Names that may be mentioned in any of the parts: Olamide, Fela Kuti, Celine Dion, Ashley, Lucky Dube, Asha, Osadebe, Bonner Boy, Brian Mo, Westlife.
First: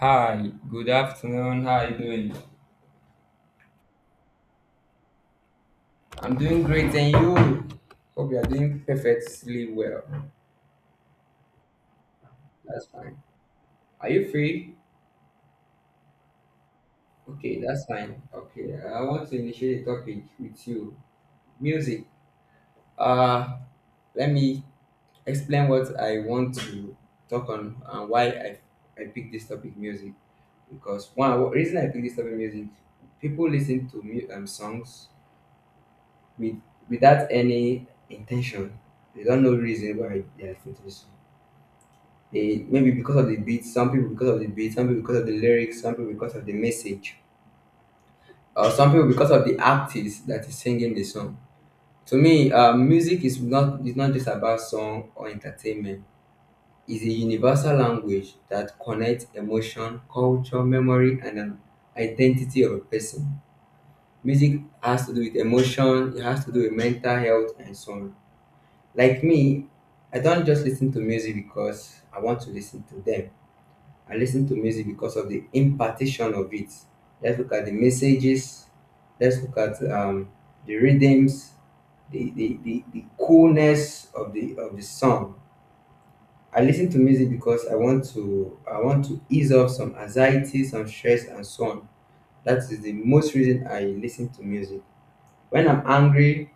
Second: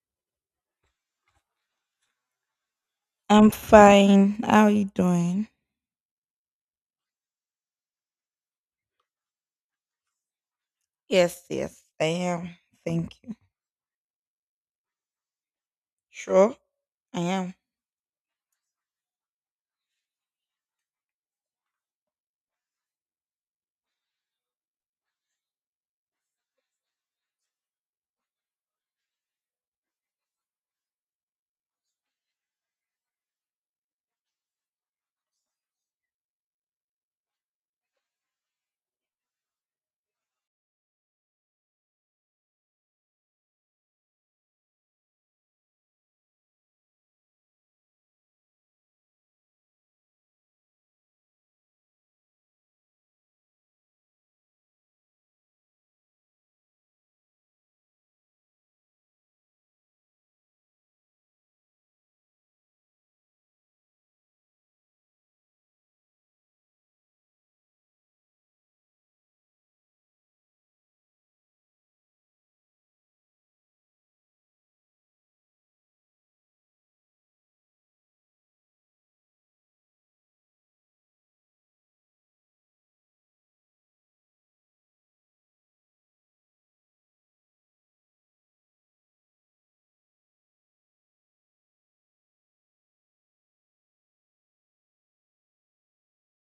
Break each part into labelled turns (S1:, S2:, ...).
S1: Hi, good afternoon. How are you doing?
S2: I'm fine. How are you doing?
S1: I'm doing great, and you? Hope you are doing perfectly well.
S2: Yes, yes, I am.
S1: That's
S2: Thank
S1: fine.
S2: you.
S1: Are you free?
S2: Sure, I am.
S1: Okay, that's fine. Okay, I want to initiate a topic with you. Music. Uh, Let me explain what I want to talk on and why I picked this topic, music. Because one the reason I picked this topic, music, people listen to songs with without any intention. They don't know reason why they are listening to this song. They maybe because of the beat, some people because of the beat, some people because of the lyrics, some people because of the message, or some people because of the artist that is singing the song. To me, music is not just about song or entertainment. It's a universal language that connects emotion, culture, memory, and an identity of a person. Music has to do with emotion, it has to do with mental health, and so on. Like me, I don't just listen to music because I want to listen to them. I listen to music because of the impartation of it. Let's look at the messages. Let's look at the rhythms, the coolness of the song. I listen to music because I want to ease off some anxiety, some stress, and so on. That is the most reason I listen to music. When I'm angry,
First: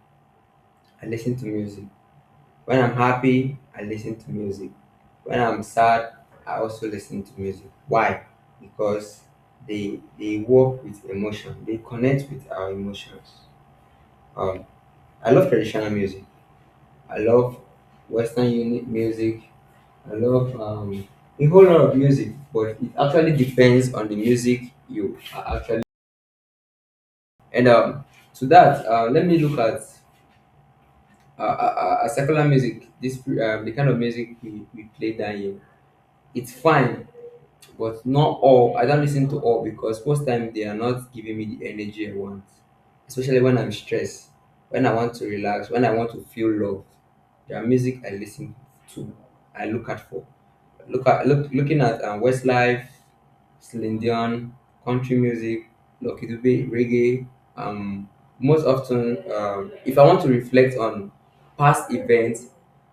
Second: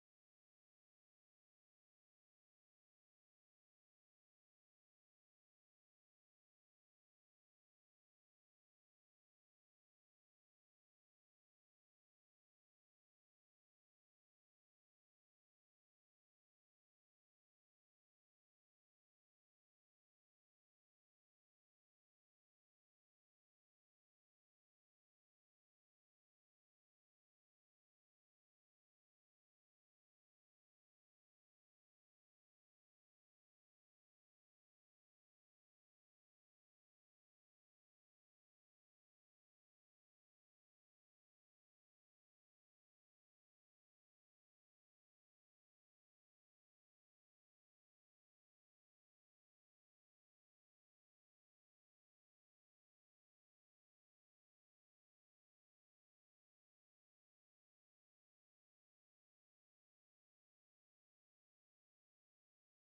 S1: I listen to music. When I'm happy, I listen to music. When I'm sad, I also listen to music. Why? Because they work with emotion. They connect with our emotions. Um, I love traditional music. I love Western unit music. I love a whole lot of music, but it actually depends on the music you are actually. And to that, let me look at secular music. This. The kind of music we play down here. It's fine but not all. I don't listen to all because most time they are not giving me the energy I want, especially when I'm stressed, when I want to relax, when I want to feel love. There are music I listen to, I look at for, looking at Westlife, Celine Dion, country music, Lucky Dube, reggae. Um, most often, if I want to reflect on past events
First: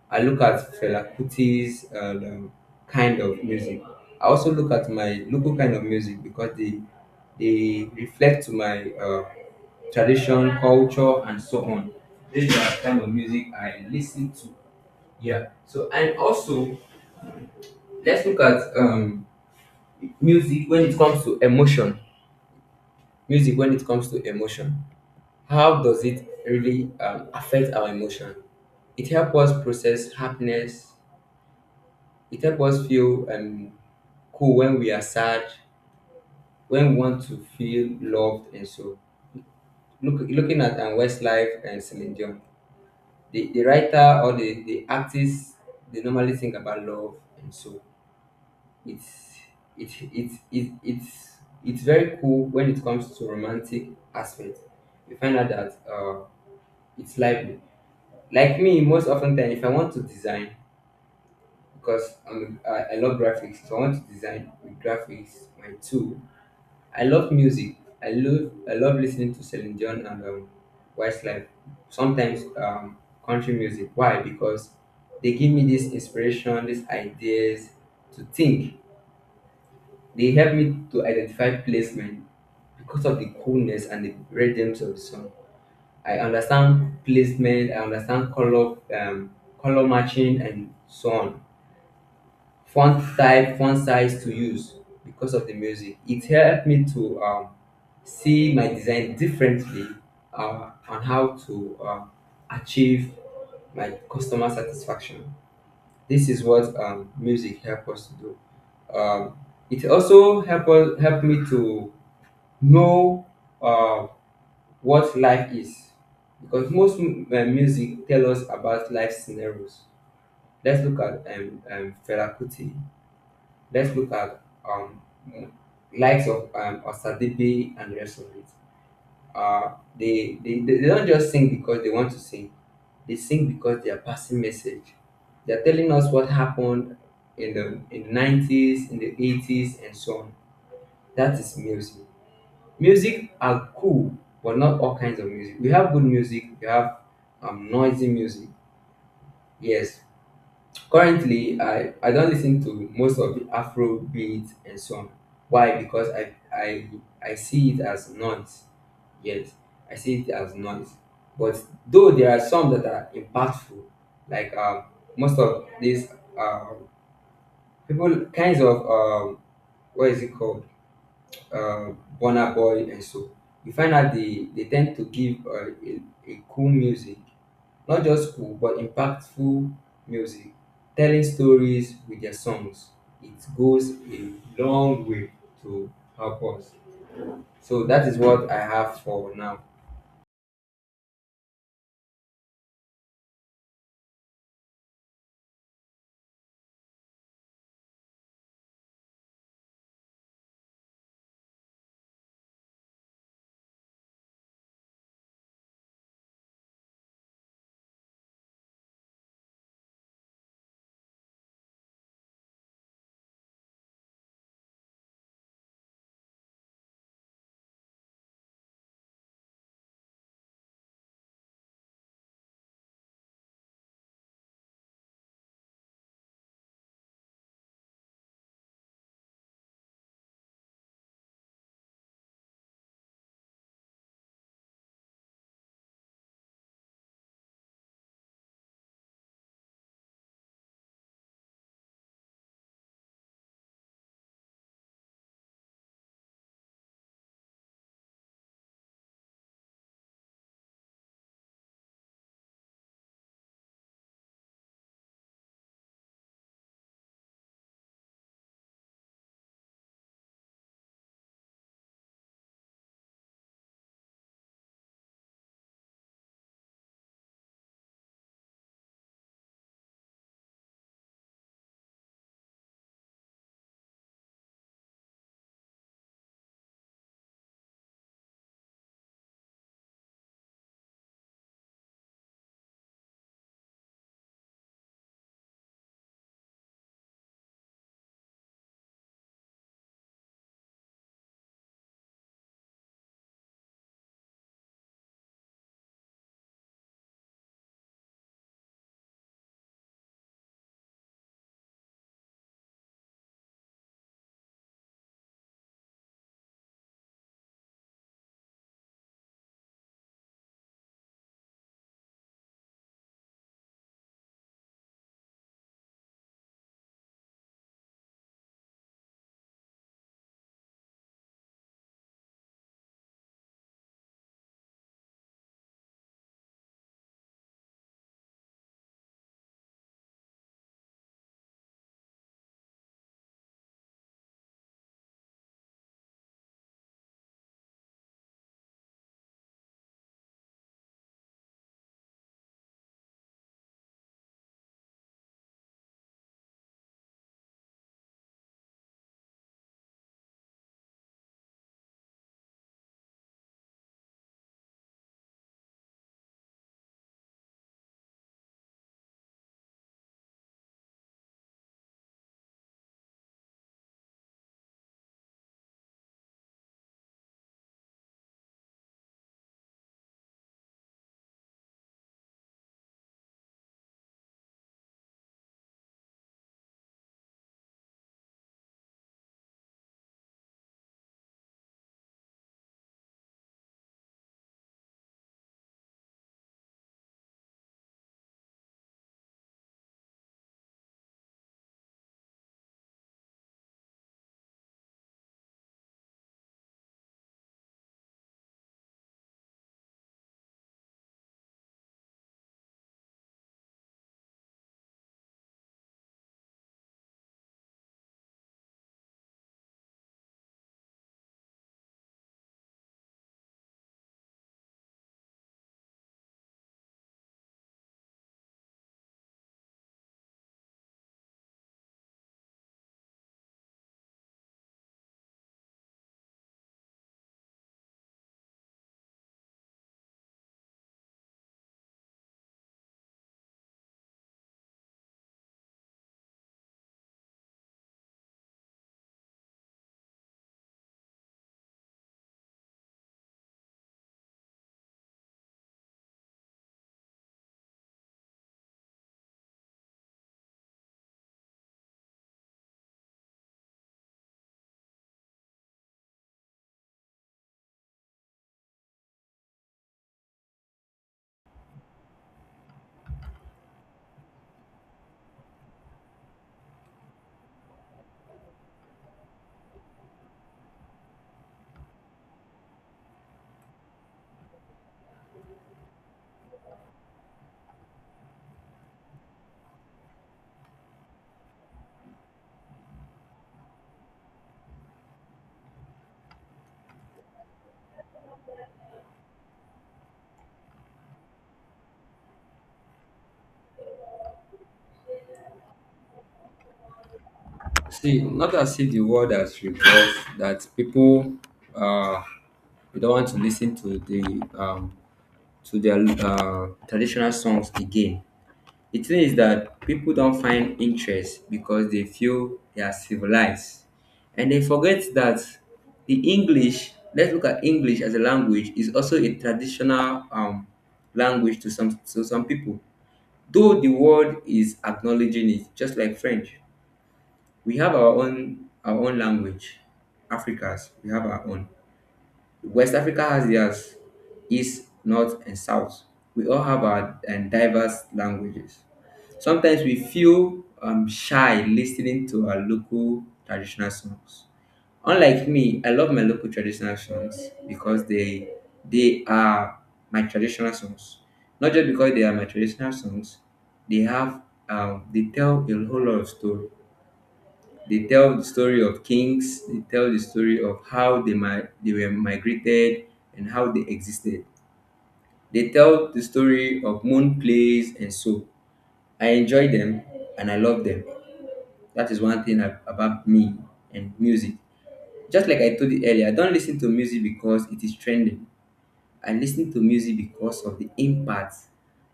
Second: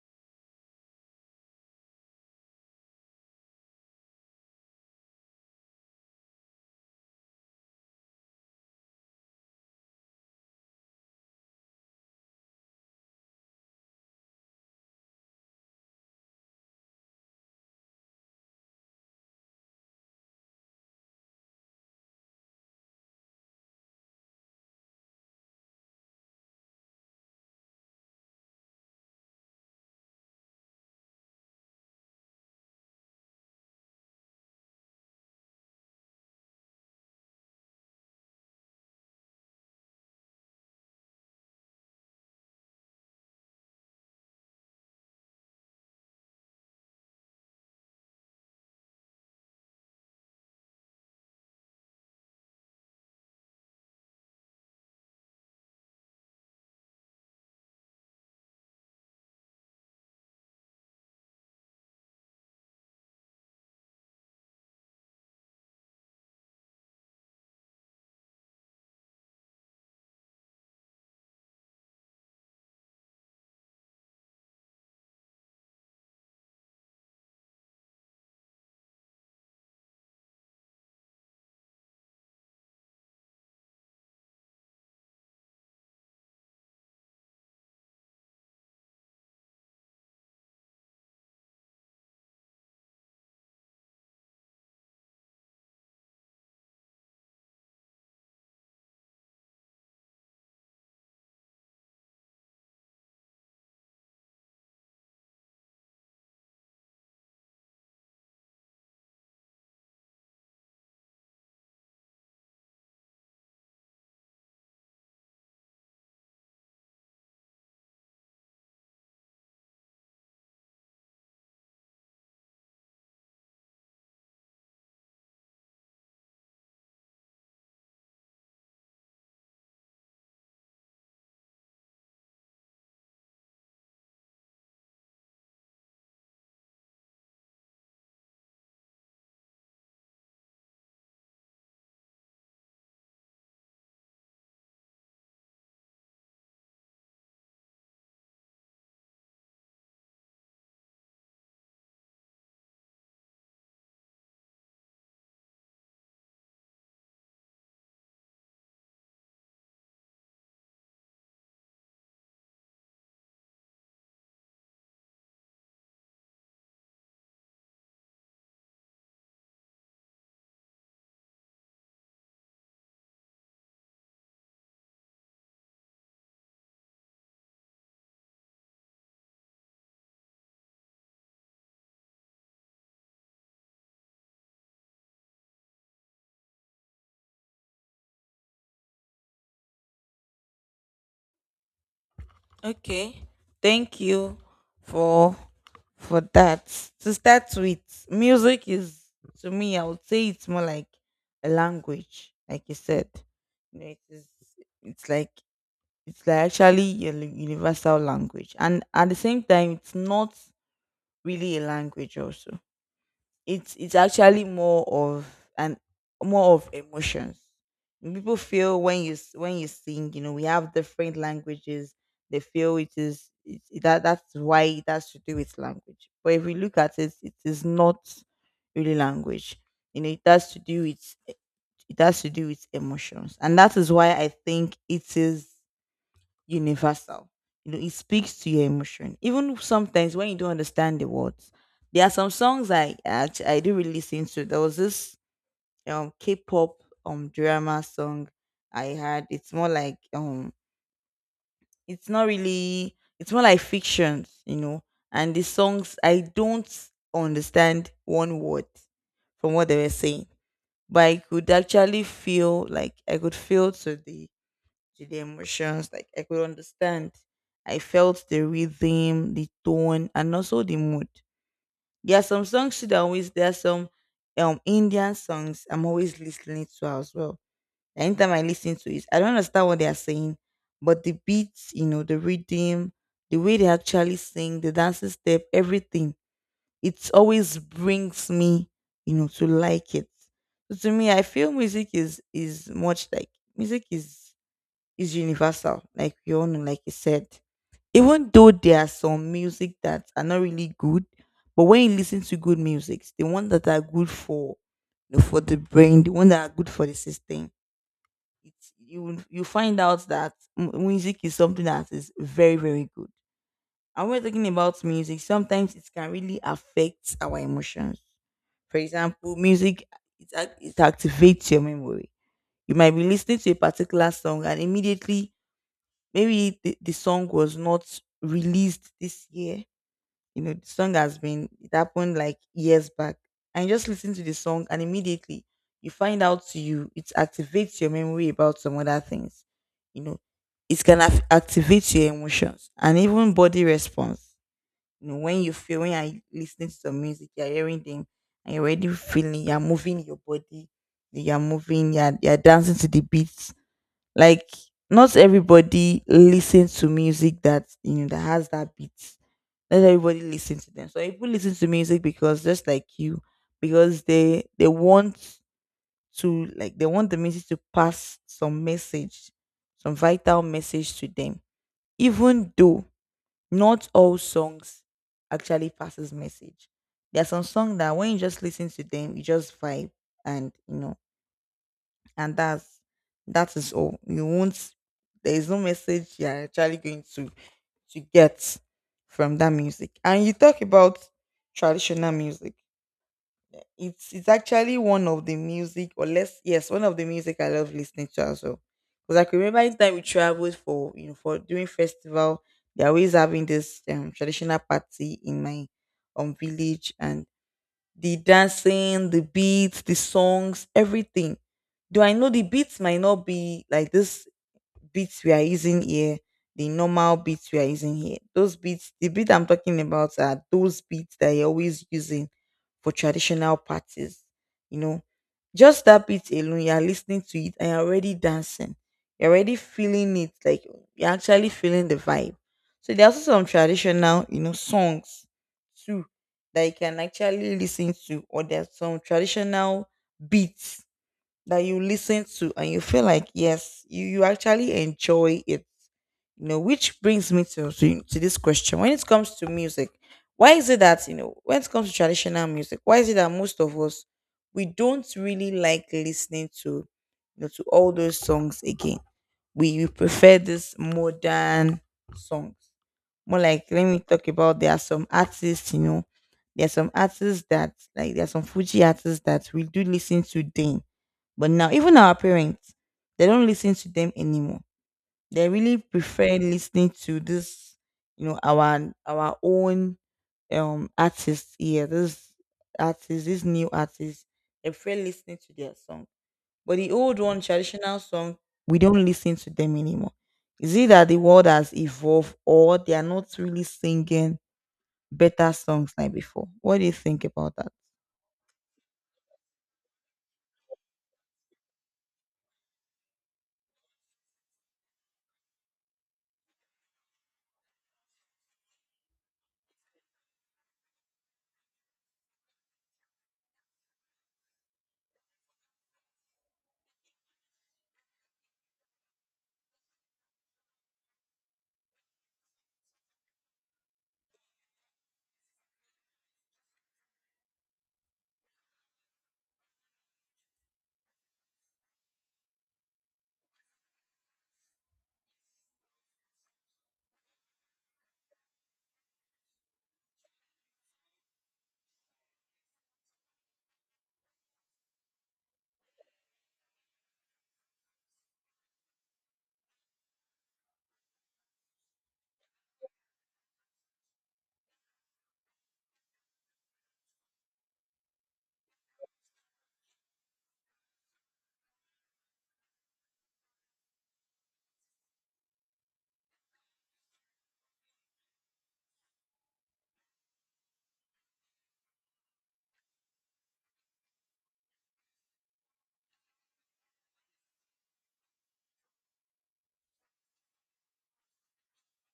S1: I look at Fela Kuti's and kind of music. I also look at my local kind of music because they reflect to my tradition, culture, and so on. These are kind of music I listen to. Yeah. So and also let's look at music when it comes to emotion. Music when it comes to emotion. How does it really affect our emotion? It helps us process happiness. It helps us feel cool when we are sad, when we want to feel loved and so. Looking at Westlife and Celine Dion, the writer or the artist, they normally think about love and so. It's it, it, it, it's very cool when it comes to romantic aspect. You find out that it's lively. Like me, most often time, if I want to design, because I love graphics, so I want to design with graphics, my tool I love music. I love listening to Celine Dion and Westlife. Sometimes country music. Why? Because they give me this inspiration, these ideas to think. They help me to identify placement because of the coolness and the rhythms of the song. I understand placement. I understand color, color matching, and so on. Font type, font size to use because of the music. It helped me to see my design differently on how to achieve my customer satisfaction. This is what music helped us to do. Um, it also helped me to know uh, what life is because most music tell us about life scenarios. Let's look at Fela Kuti. Let's look at um, likes of Osadebe and the rest of it. They don't just sing because they want to sing. They sing because they are passing message. They are telling us what happened in the in the nineties, in the 80s, and so on. That is music. Music are cool, but not all kinds of music. We have good music. We have noisy music. Yes, currently, I don't listen to most of the Afro beat and song. Why? Because I see it as noise. Yet I see it as noise. But though there are some that are impactful, like most of these uh, people kinds of what is it called uh, Bonner Boy and so you find out they tend to give a cool music not just cool, but impactful music. Telling stories with their songs, it goes a long way to help us. So that is what I have for now.
S2: Okay. Thank you for for that. To start with, music is to me, I would say it's more like a language, like you said. You know, it is it's like it's like actually your universal language. And at the same time it's not really a language also. It's actually more of an more of emotions. When people feel when when you sing, you know, we have different languages. They feel it is it, that's why it has to do with language. But if we look at it, it is not really language. You know, it has to do with emotions, and that is why I think it is universal. You know, it speaks to your emotion. Even sometimes when you don't understand the words, there are some songs I do really listen to. There was this K-pop drama song I had. It's more like it's not really, it's more like fiction, you know. And the songs I don't understand one word from what they were saying, but I could actually feel like I could feel to the emotions. Like I could understand. I felt the rhythm, the tone, and also the mood. There are some songs too that always there are some Indian songs I'm always listening to as well. Anytime I listen to it, I don't understand what they are saying, but the beats, you know, the rhythm, the way they actually sing, the dancing step, everything, it always brings me, you know, to like it. So to me, I feel music is universal, like we all know, like you said. Even though there are some music that are not really good, but when you listen to good music, the ones that are good for the brain, the ones that are good for the system, you find out that music is something that is very very good. And when we're talking about music, sometimes it can really affect our emotions. For example, music it activates your memory. You might be listening to a particular song and immediately maybe the song was not released this year. You know, the song has been, it happened like years back. And you just listen to the song and immediately you find out to you, it activates your memory about some other things. You know, it can activate your emotions and even body response. You know, when you're listening to some music, you're hearing them and you're already feeling, you're dancing to the beat like not everybody listens to music that you know that has that beat. Not everybody listens to them. So people listen to music because just like you, because they want the music to pass some message, some vital message to them. Even though not all songs actually passes message. There are some songs that when you just listen to them, you just vibe and you know and that is all you won't there is no message you're actually going to get from that music. And you talk about traditional music, it's actually one of the music or less, yes, one of the music I love listening to as well, because I can remember in time we traveled for, you know, for doing festival, they're always having this traditional party in my village, and the dancing, the beats, the songs, everything. Do I know the beats might not be like this beats we are using here, the normal beats we are using here. Those beats, the beat I'm talking about are those beats that you're always using for traditional parties. You know, just that beat alone, you're listening to it and you're already dancing. You're already feeling it, like you're actually feeling the vibe. So there are also some traditional, you know, songs too that you can actually listen to, or there's some traditional beats that you listen to and you feel like yes, you actually enjoy it. You know, which brings me to this question: when it comes to music, why is it that, you know, when it comes to traditional music, why is it that most of us we don't really like listening to, you know, to all those songs again? We prefer this modern songs. More like, let me talk about, there are some artists, you know, there are some artists that like there are some fuji artists that we do listen to then, but now, even our parents, they don't listen to them anymore. They really prefer listening to this, you know, our own artists here. This artists, these new artists, they prefer listening to their song. But the old one, traditional song, we don't listen to them anymore. Is it that the world has evolved, or they are not really singing better songs like before? What do you think about that?
S1: See, not as if the world has revolved, that people uh, they don't want to listen to the to their traditional songs again. It means that people don't find interest because they feel they are civilized. And they forget that the English, let's look at English as a language, is also a traditional language to some people. Though the world is acknowledging it, just like French. We have our own language. Africans, we have our own. West Africa has theirs. East, north, and south. We all have our diverse languages. Sometimes we feel shy listening to our local traditional songs. Unlike me, I love my local traditional songs because they are my traditional songs. Not just because they are my traditional songs, they have they tell a whole lot of story. They tell the story of kings. They tell the story of how they were migrated and how they existed. They tell the story of moon plays and so. I enjoy them and I love them. That is one thing about me and music. Just like I told you earlier, I don't listen to music because it is trending. I listen to music because of the impact,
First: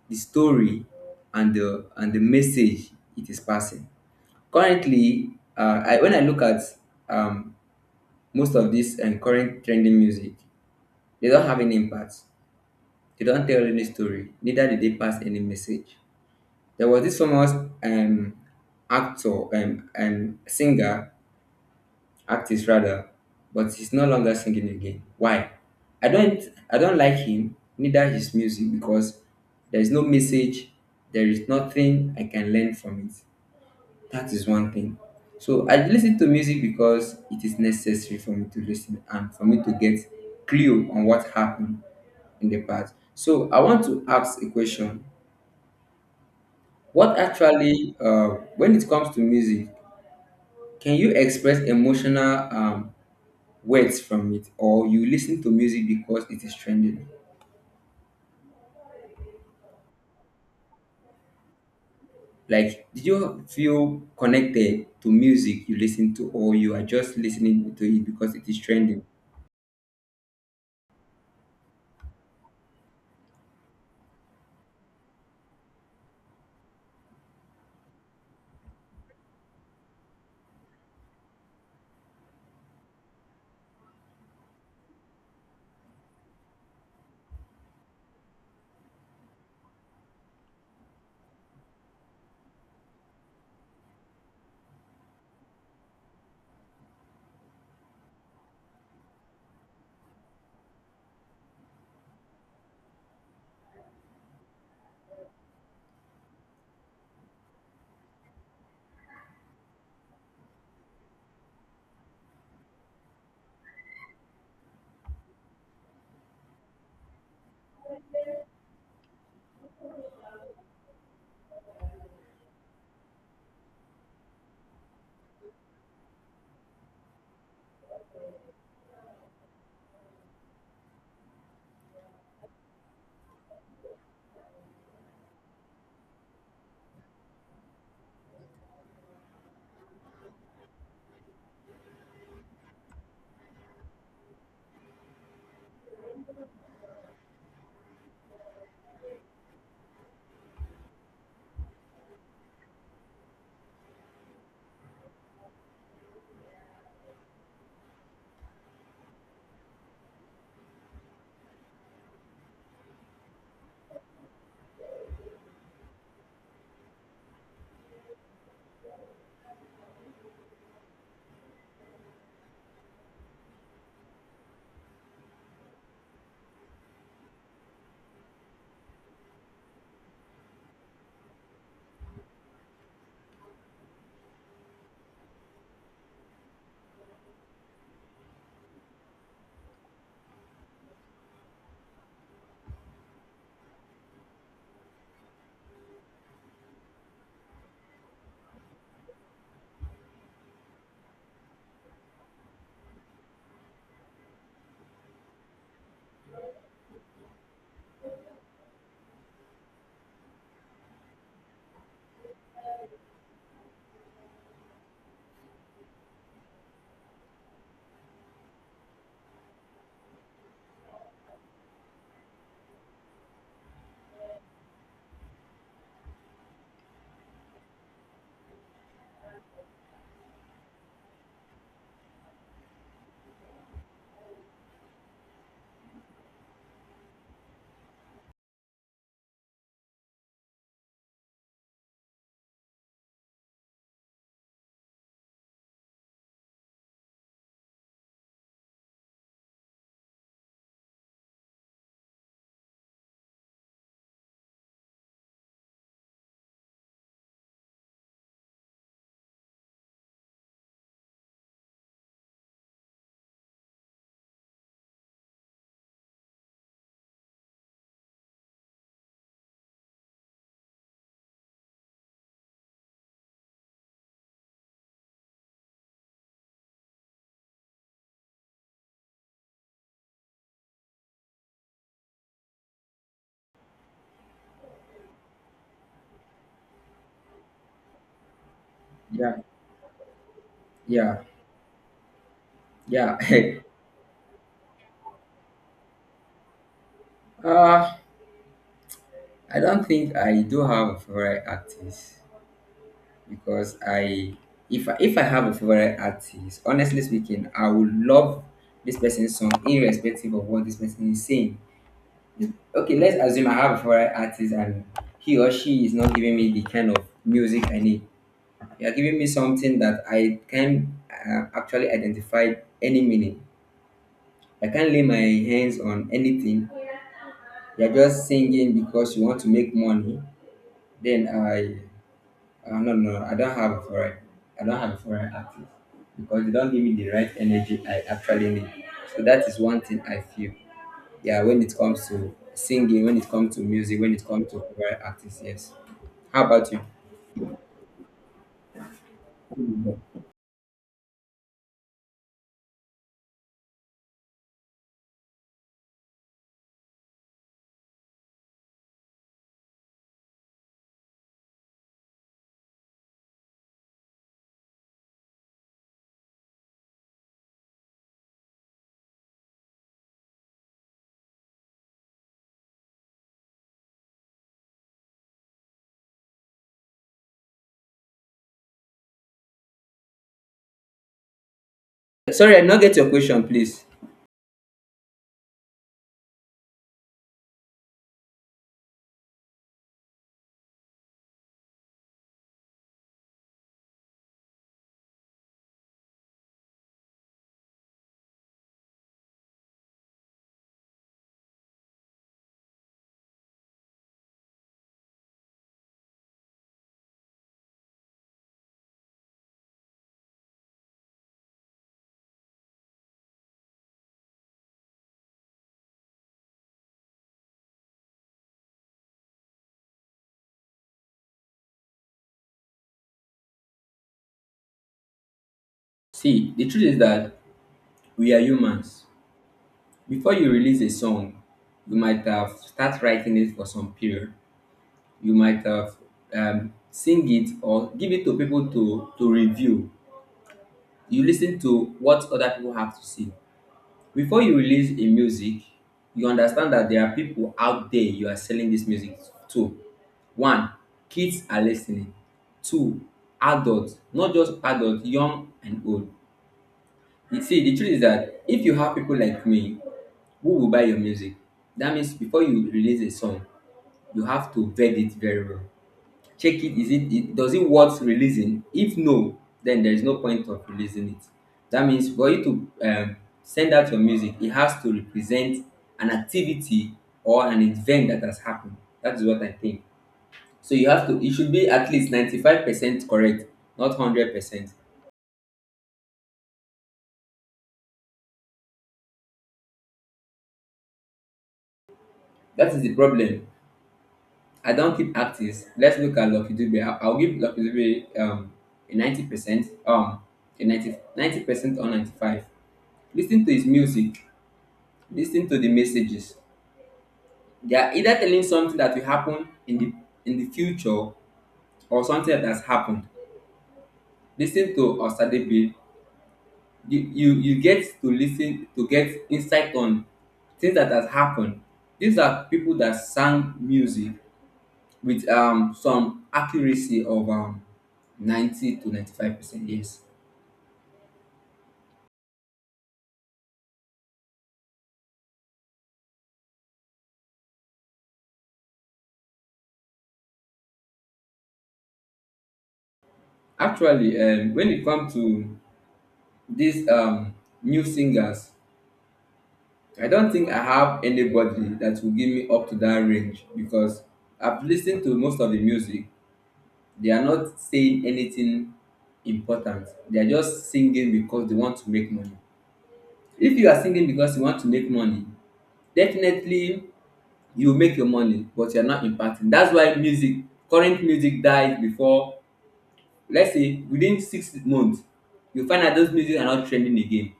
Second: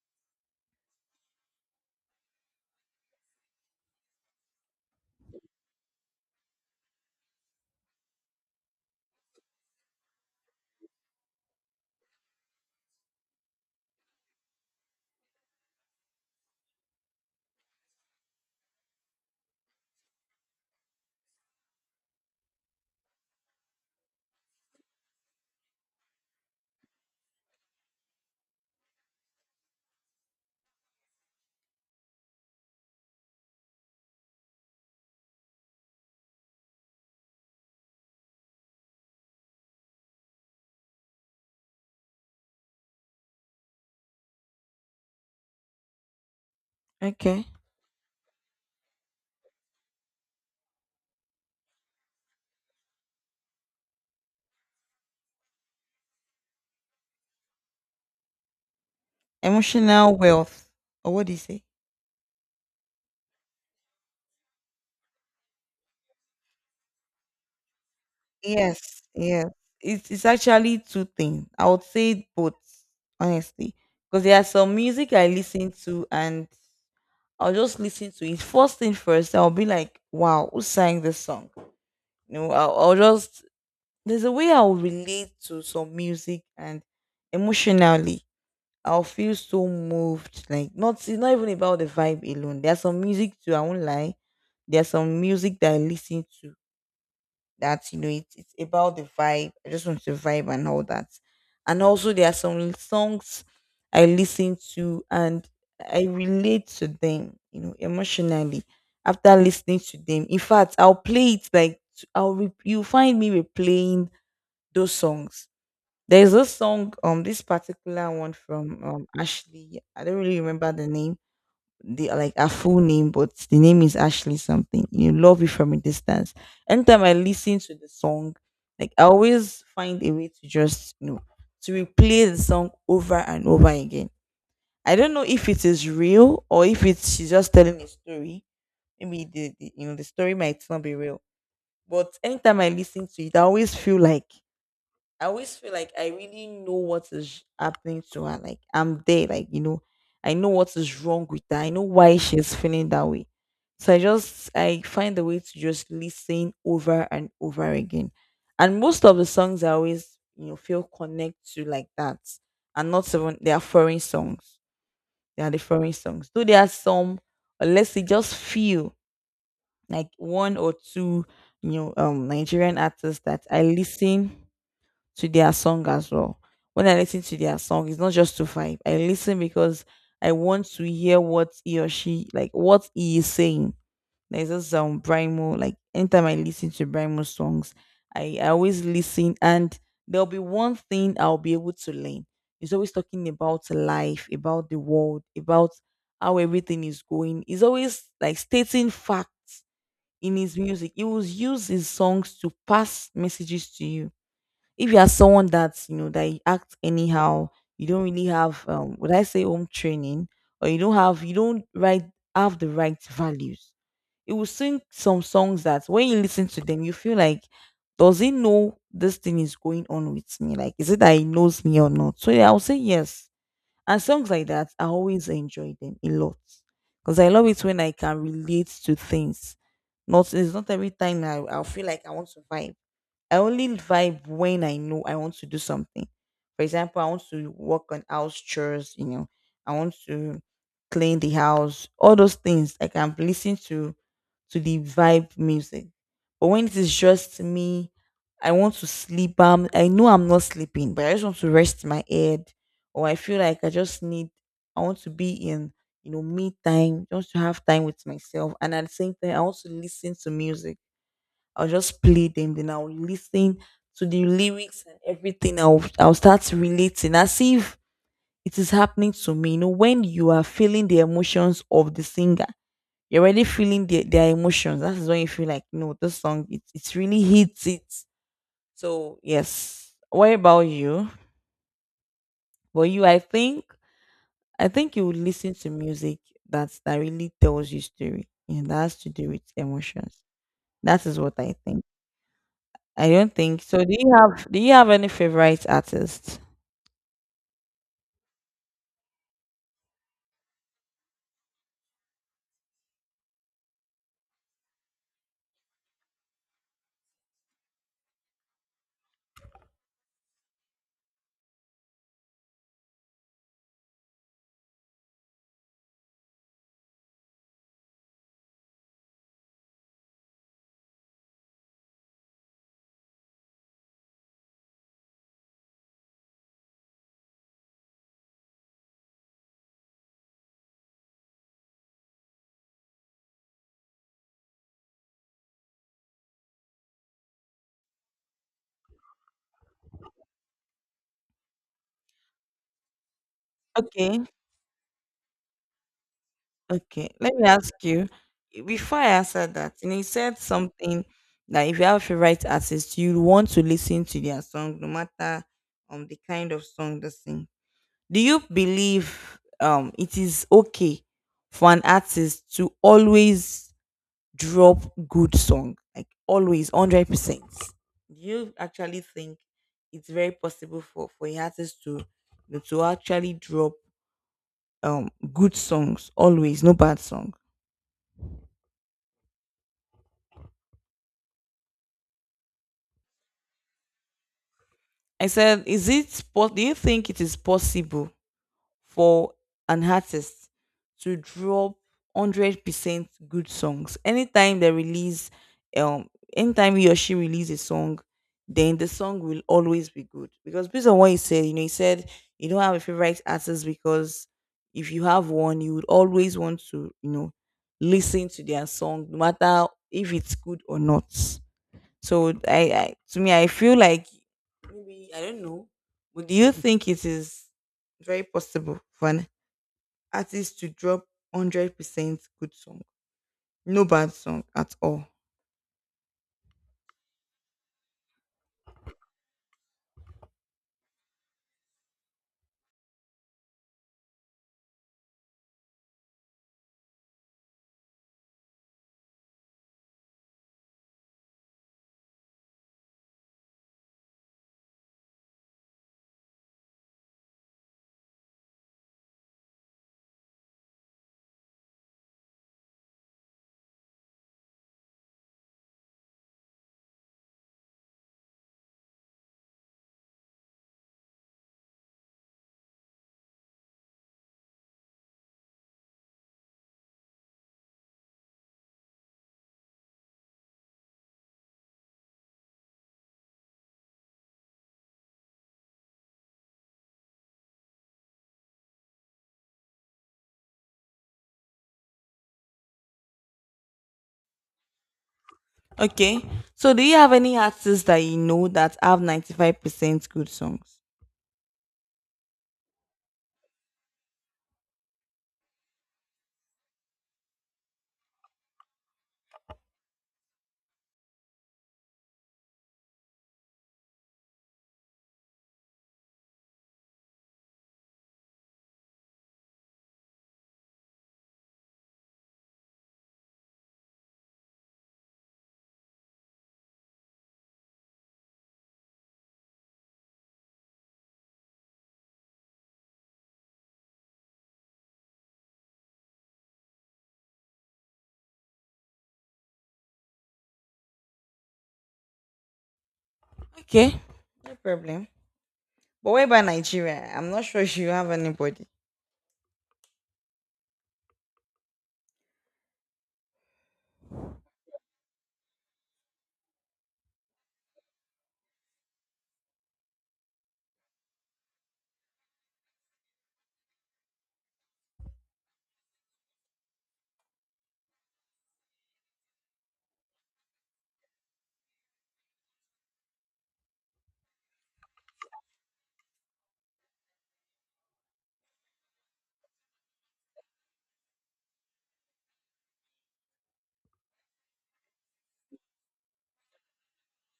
S1: the story, and the message it is passing currently. When I look at um, most of this and current trending music, they don't have any impact. They don't tell any story. Neither did they pass any message. There was this famous um, actor, singer, artist rather, but he's no longer singing again. Why? I don't, I don't like him. Neither his music because there is no message. There is nothing I can learn from it. That is one thing. So I listen to music because it is necessary for me to listen and for me to get clue on what happened in the past. So I want to ask a question. What
S2: Okay,
S1: actually, when it comes to music, can you express emotional words from it, or you listen to music because it is trending?
S2: emotional wealth, or what do you say?
S1: Like, did you feel connected to music you listen to, or you are just listening to it because it is
S2: Yes,
S1: trending?
S2: yes. It's actually two things. I would say both, honestly, because there are some music I listen to and I'll just listen to it first thing first. I'll be like, "Wow, who sang this song?" You know, I'll just there's a way I'll relate to some music and emotionally I'll feel so moved. Like, not it's not even about the vibe alone. There's some music too. I won't lie. There's some music that I listen to that you know it's about the vibe. I just want to vibe and all that. And also there are some songs I listen to and I relate to them, you know, emotionally after listening to them. In fact, I'll play it like you find me replaying those songs. There's a song, this particular one from Ashley. I don't really remember the name the like her full name, but the name is Ashley something. You love it from a distance. Anytime I listen to the song, like I always find a way to just, you know, to replay the song over and over again. I don't know if it is real or if it's she's just telling a story. Maybe the you know the story might not be real, but anytime I listen to it, I always feel like I really know what is happening to her. Like I'm there, like, you know, I know what is wrong with her. I know why she's feeling that way. So I just I find a way to just listen over and over again. And most of the songs I always, you know, feel connect to like that. And not even they are foreign songs. They are the foreign songs. Though there are some, or let's say just few, like one or two, you know, Nigerian artists that I listen to their song as well. When I listen to their song, it's not just to vibe. I listen because I want to hear what he or she like what he is saying. There's this Brian Mo, like anytime I listen to Brian Mo's songs, I always listen and there'll be one thing I'll be able to learn. He's always talking about life, about the world, about how everything is going. He's always like stating facts in his music. He will use his songs to pass messages to you if you are someone that you know that you act anyhow, you don't really have would I say home training, or you don't have you don't right have the right values. It will sing some songs that when you listen to them, you feel like, does he know this thing is going on with me? Like, is it that he knows me or not? So yeah, I'll say yes. And songs like that, I always enjoy them a lot. Because I love it when I can relate to things. Not it's not every time I'll feel like I want to vibe. I only vibe when I know I want to do something. For example, I want to work on house chores, you know, I want to clean the house, all those things. I can listen to the vibe music. But when it is just me, I want to sleep. I know I'm not sleeping, but I just want to rest my head, or I feel like I just need. I want to be in, you know, me time, just to have time with myself, and at the same time, I want to listen to music. I'll just play them, then I'll listen to the lyrics and everything. I'll start relating as if it is happening to me. You know, when you are feeling the emotions of the singer, you're already feeling their emotions. That is when you feel like, no, this song it really hits it. So yes. What about you? But you I think you would listen to music that really tells you story. And that has to do
S1: Yeah,
S2: with emotions. That is
S1: yeah,
S2: what I think. I
S1: yeah.
S2: don't think so. Do you have any favorite artists?
S1: Uh, I don't think I do have a favorite artist because if I have a favorite artist, honestly speaking, I would love this person's song irrespective of what this person is saying. Okay, let's assume I have a favorite artist and he or she is not giving me the kind of music I need. You are giving me something that I can actually identify any meaning. I can't lay my hands on anything. You're just singing because you want to make money. Then I No, no, I don't have a foreign. I don't have a foreign artist because they don't give me the right energy I actually need. So that is one thing I feel. Yeah, when it comes to singing, when it comes to music, when it
S2: Okay,
S1: comes to foreign artists, yes. How about you?
S2: okay. Let me ask you. Before I answer that, and he said something that if you have a favorite artist, you want to listen to their song, no matter the kind of song they sing. Do you believe it is okay for an artist to always drop good song like always 100%? Do you actually think it's very possible for a artist to actually drop good songs always, no bad song?
S1: Sorry, I did not get your question, please.
S2: I said, do you think it is possible for an artist to drop 100% good songs? Anytime they release, um, anytime he or she releases a song, then the song will always be good. Because based on what he said, he said you don't have a favorite artist because if you have one, you would always want to, listen to their song, no matter if it's good or not. So I to me I feel like maybe I don't know. But do you think it is very possible for an artist to drop 100% good song? No bad song at all.
S1: See, the truth is that we are humans. Before you release a song, you might have start writing it for some period. You might have sing it or give it to people to review. You lis ten to what other people have to say before you release a music. You understand that there are people out there you are selling this music to. One, kids are listening. Two, adults, not just adults, young and old. You see, the truth is that if you have people like me who will buy your music, that means before you release a song you have to vet it very well. Check, it is it does it worth releasing? If no, then there is no point of releasing it. That means for you to send out your music, it has to represent an activity or an event that has happened. That is what I think. So you have to it should be at least 95% correct, not 100%.
S2: Okay. So do you have any artists that you know that have 95% good songs?
S1: That is the problem. I don't keep artists. Let's look at Lucky Dube. I'll give Lucky Dube a 90%, a 90% or 95. Listen to his music. Listen to the messages. They are either telling something that will happen in the future or something that has happened. Listen to Osadebe. You get to listen to get insight on things that has happened. These are people that sang music with some accuracy of 90 to 95%, yes.
S2: Okay, no problem. But what about Nigeria? I'm not sure if you have anybody.
S1: Actually, when it comes to these new singers, I don't think I have anybody that will give me up to that range because I've listened to most of the music. They are not saying anything important. They are just singing because they want to make money. If you are singing because you want to make money, definitely you make your money, but you are not impacting. That's why music, current music dies before, let's say within 6 months, you find that those music are not trending again.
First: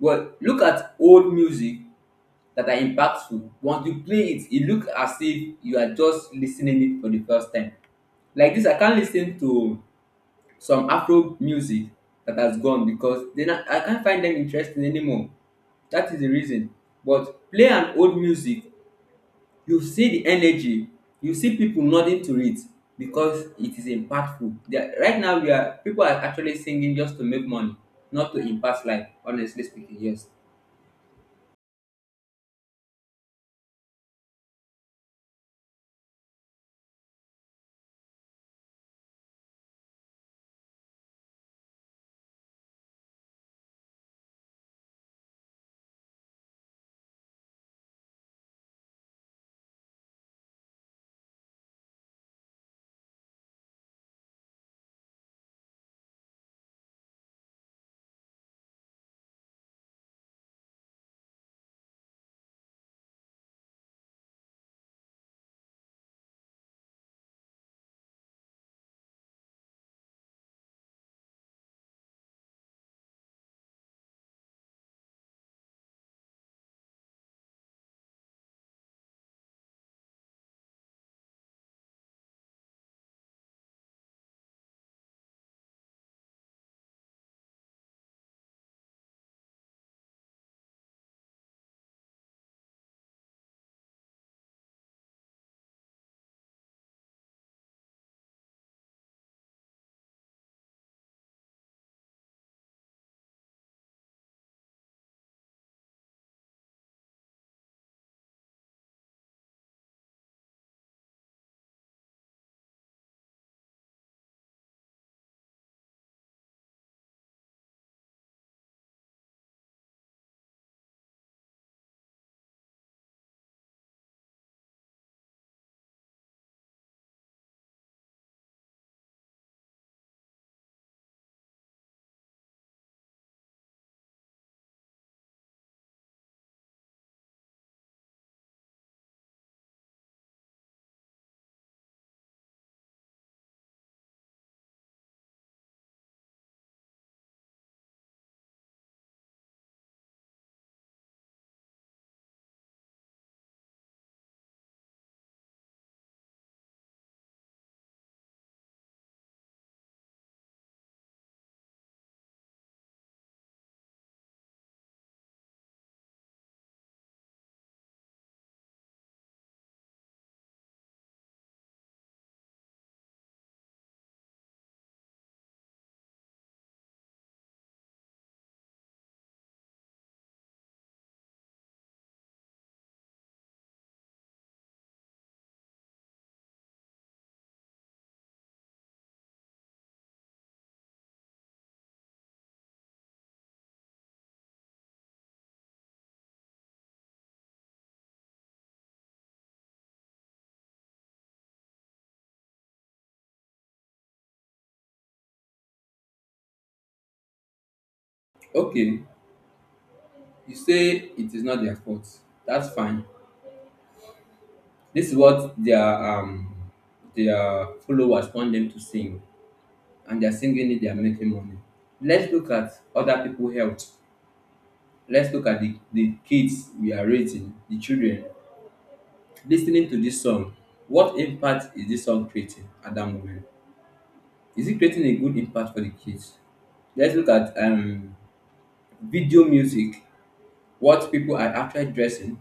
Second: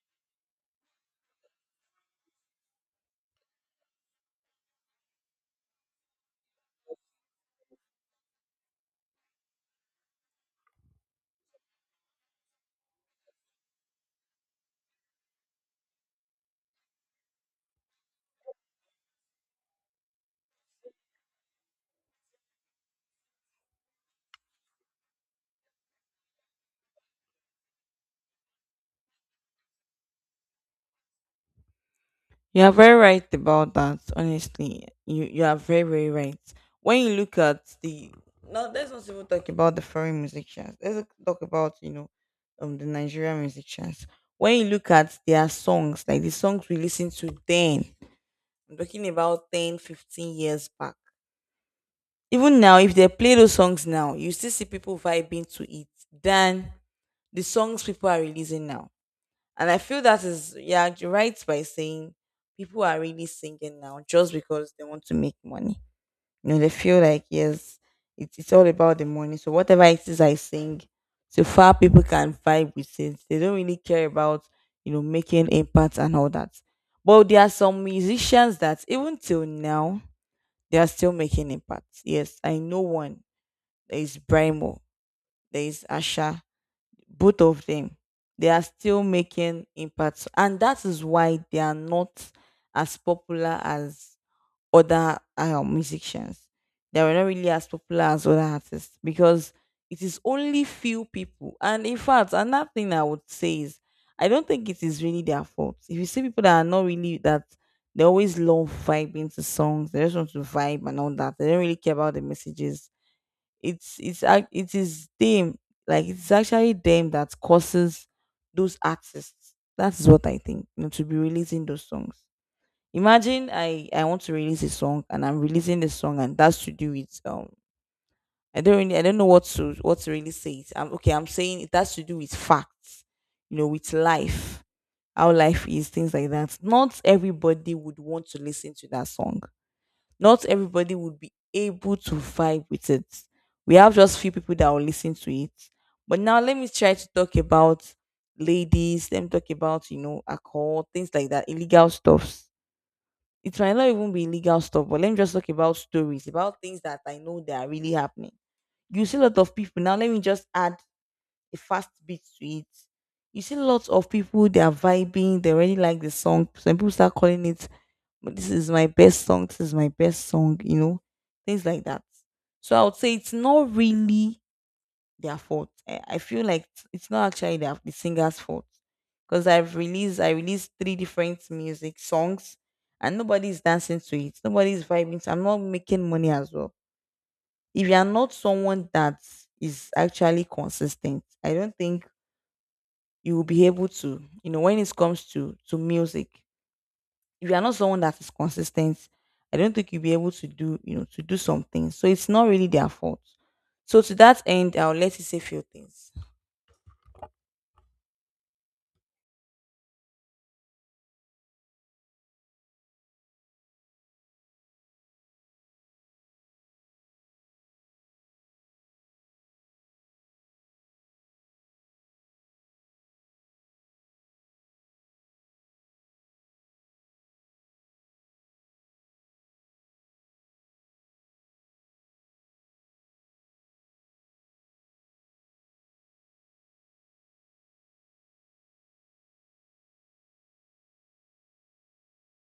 S1: But look at old music that are impactful. Once you play it, it looks as if you are just listening it for the first time. Like this, I can't listen to some Afro music that has gone because then I can't find them interesting anymore. That is the reason. But play an old music, you see the energy, you see people nodding to it because it is impactful. They are, right now, we are people are actually singing just to make money, not to impact life. Honestly speaking, yes.
S2: You are very right about that. Honestly, you are very very right. When you look at the, no, let's not even talk about the foreign musicians. Let's talk about, the Nigerian musicians. When you look at their songs, like the songs we listen to then, I'm talking about 10, 15 years back. Even now, if they play those songs now, you still see people vibing to it than the songs people are releasing now. And I feel that is, yeah, you're right by saying people are really singing now just because they want to make money. You know, they feel like, yes, it's all about the money. So whatever it is I sing, so far people can vibe with it. They don't really care about, making impact and all that. But there are some musicians that even till now, they are still making impact. Yes, I know one. There is Brimo. There is Asha, both of them, they are still making impacts, and that is why they are not as popular as other musicians. They are not really as popular as other artists because it is only few people. And in fact, another thing I would say is, I don't think it is really their fault. If you see people that are not really that, they always love vibing to songs, they just want to vibe and all that, they don't really care about the messages. It is them. Like, it's actually them that causes those artists, that's what I think, to be releasing those songs. Imagine I want to release a song, and I'm releasing the song, and that's to do with I don't really, I don't know what to really say it. I'm, okay, I'm saying it has to do with facts, you know, with life, how life is, things like that. Not everybody would want to listen to that song, not everybody would be able to vibe with it. We have just few people that will listen to it. But now, let me try to talk about ladies, let me talk about, alcohol, things like that, illegal stuffs. It might not even be illegal stuff, but let me just talk about stories, about things that I know that are really happening. You see a lot of people now. Let me just add a fast beat to it. You see lots of people, they are vibing, they already like the song. Some people start calling it, but this is my best song, this is my best song, you know, things like that. So I would say it's not really their fault. I feel like it's not actually the singer's fault, because I released three different music songs, and nobody's dancing to it, nobody's vibing to, I'm not making money as well. If you are not someone that is actually consistent, I don't think you will be able to, when it comes to music. If you are not someone that is consistent, I don't think you'll be able to do, to do something. So it's not really their fault. So to that end, I'll let you say few things.
S1: Okay, you say it is not their fault. That's fine. This is what their followers want them to sing and they are singing it, they are making money. Let's look at other people health. Let's look at the kids we are raising, the children. Listening to this song, what impact is this song creating at that moment? Is it creating a good impact for the kids? Let's look at video music, what people are actually dressing,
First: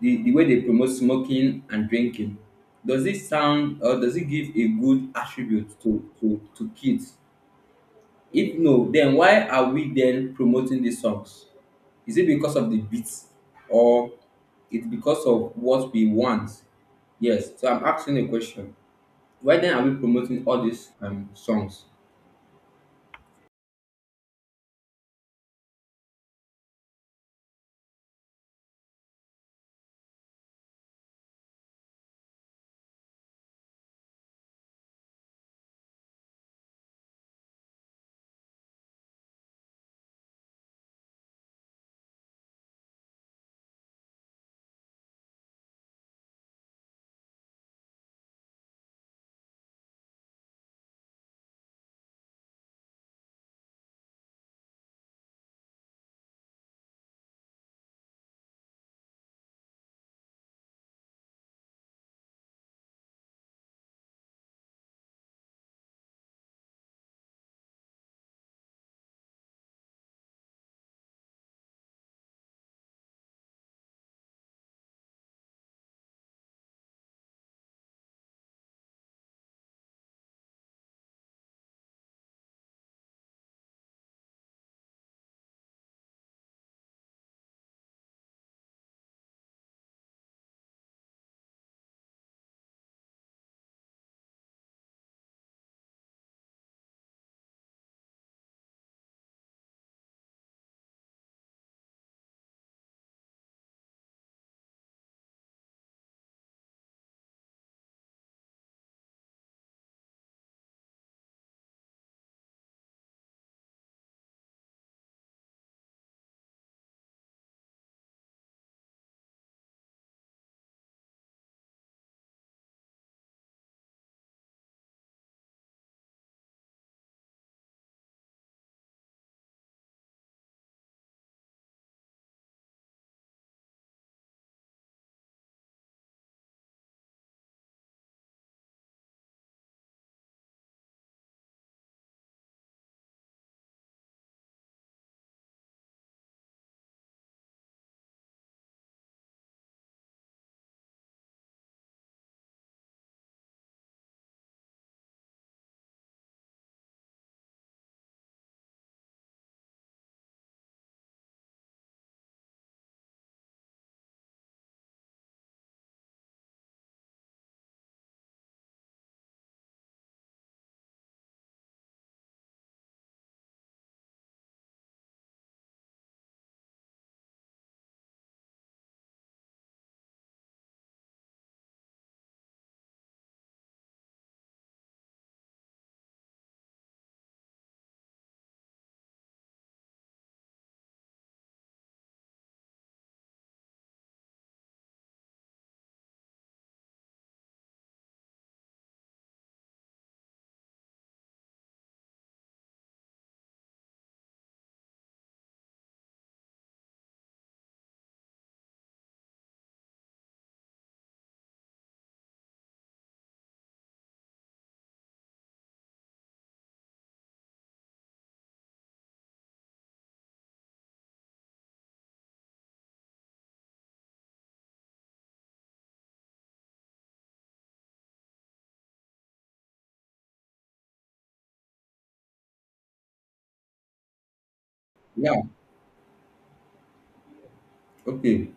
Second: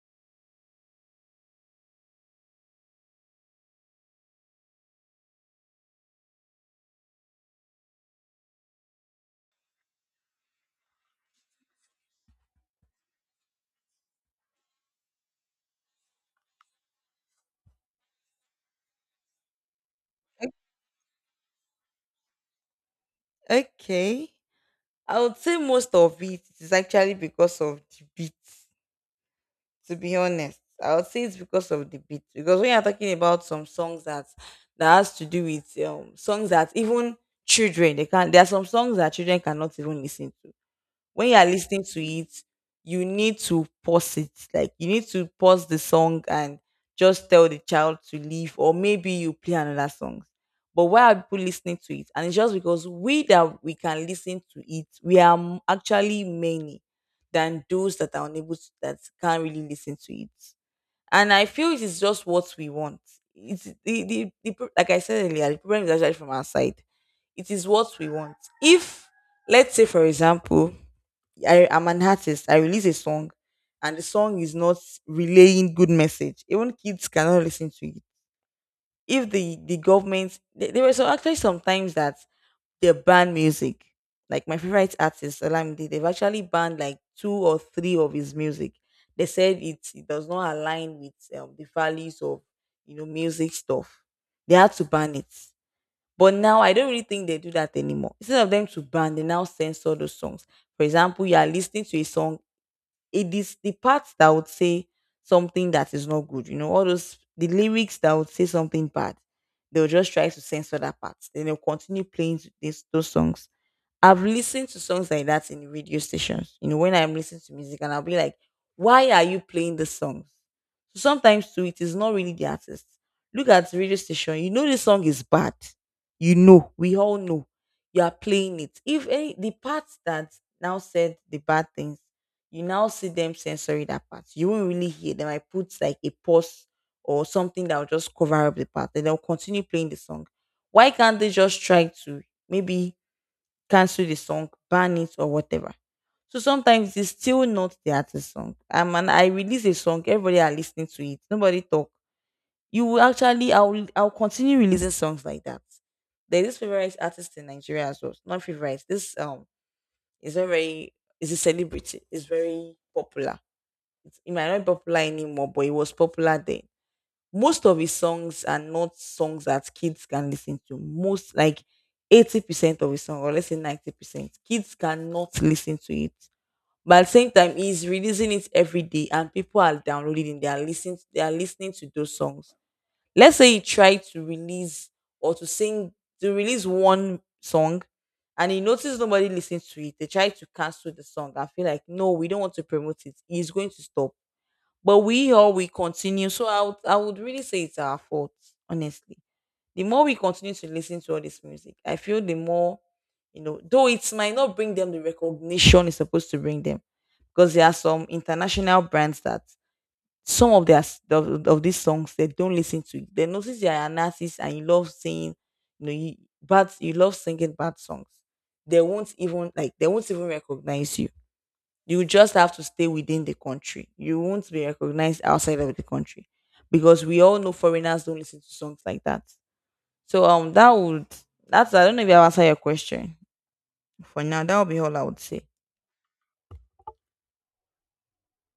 S1: the way they promote smoking and drinking, does it sound or does it give a good attribute to kids? If no, then why are we then promoting these songs? Is it because of the beats or it's because of what we want? Yes. So I'm asking a question: why then are we promoting all these songs?
S2: Okay. I would say most of it is actually because of the beat, to be honest. I would say it's because of the beat. Because when you're talking about some songs that has to do with songs that even children they can there are some songs that children cannot even listen to. When you are listening to it, you need to pause it. Like, you need to pause the song and just tell the child to leave, or maybe you play another song. But why are people listening to it? And it's just because we that we can listen to it, we are actually many than those that are unable to, that can't really listen to it. And I feel it is just what we want. It's like I said earlier, the problem is actually from our side. It is what we want. If, let's say for example, I am an artist. I release a song, and the song is not relaying good message. Even kids cannot listen to it. If the government, there were so actually sometimes that they ban music. Like my favorite artist, Olamide, they've actually banned like two or three of his music. They said it, it does not align with the values of, you know, music stuff. They had to ban it. But now I don't really think they do that anymore. Instead of them to ban, they now censor those songs. For example, you are listening to a song, it is the parts that would say something that is not good. You know, all those, the lyrics that would say something bad, they'll just try to censor that part. Then they'll continue playing to this, those songs. I've listened to songs like that in radio stations. You know, when I'm listening to music, and I'll be like, "Why are you playing this song?" So sometimes too, it is not really the artist. Look at the radio station. You know this song is bad. You know, we all know. You are playing it. If any, the part that now said the bad things, you now see them sensory that part. You won't really hear them. I put like a pause or something that will just cover up the part, and they'll continue playing the song. Why can't they just try to maybe cancel the song, ban it, or whatever? So sometimes it's still not the artist's song. And I release a song, everybody are listening to it, nobody talk. You will actually, I'll continue releasing songs like that. There's this favorite artist in Nigeria as well. Not favorite. This is a very, is a celebrity. It's very popular. It might not be popular anymore, but it was popular then. Most of his songs are not songs that kids can listen to. Most like 80% of his song, or let's say 90%, kids cannot listen to it. But at the same time, he's releasing it every day, and people are downloading, they are listening to those songs. Let's say he tried to release or to sing to release one song, and he noticed nobody listens to it. They tried to cancel the song. I feel like, no, we don't want to promote it. He's going to stop. But we all, we continue. So I would, really say it's our fault, honestly. The more we continue to listen to all this music, I feel the more, you know, though it might not bring them the recognition it's supposed to bring them. Because there are some international brands that some of their s- of these songs they don't listen to. They notice they are an artist and you love singing, you know, you love singing bad songs. They won't even like, they won't even recognize you. You just have to stay within the country. You won't be recognized outside of the country, because we all know foreigners don't listen to songs like that. So that's I don't know if I answered your question for now. That would be all I would say.
S1: Yeah. Okay.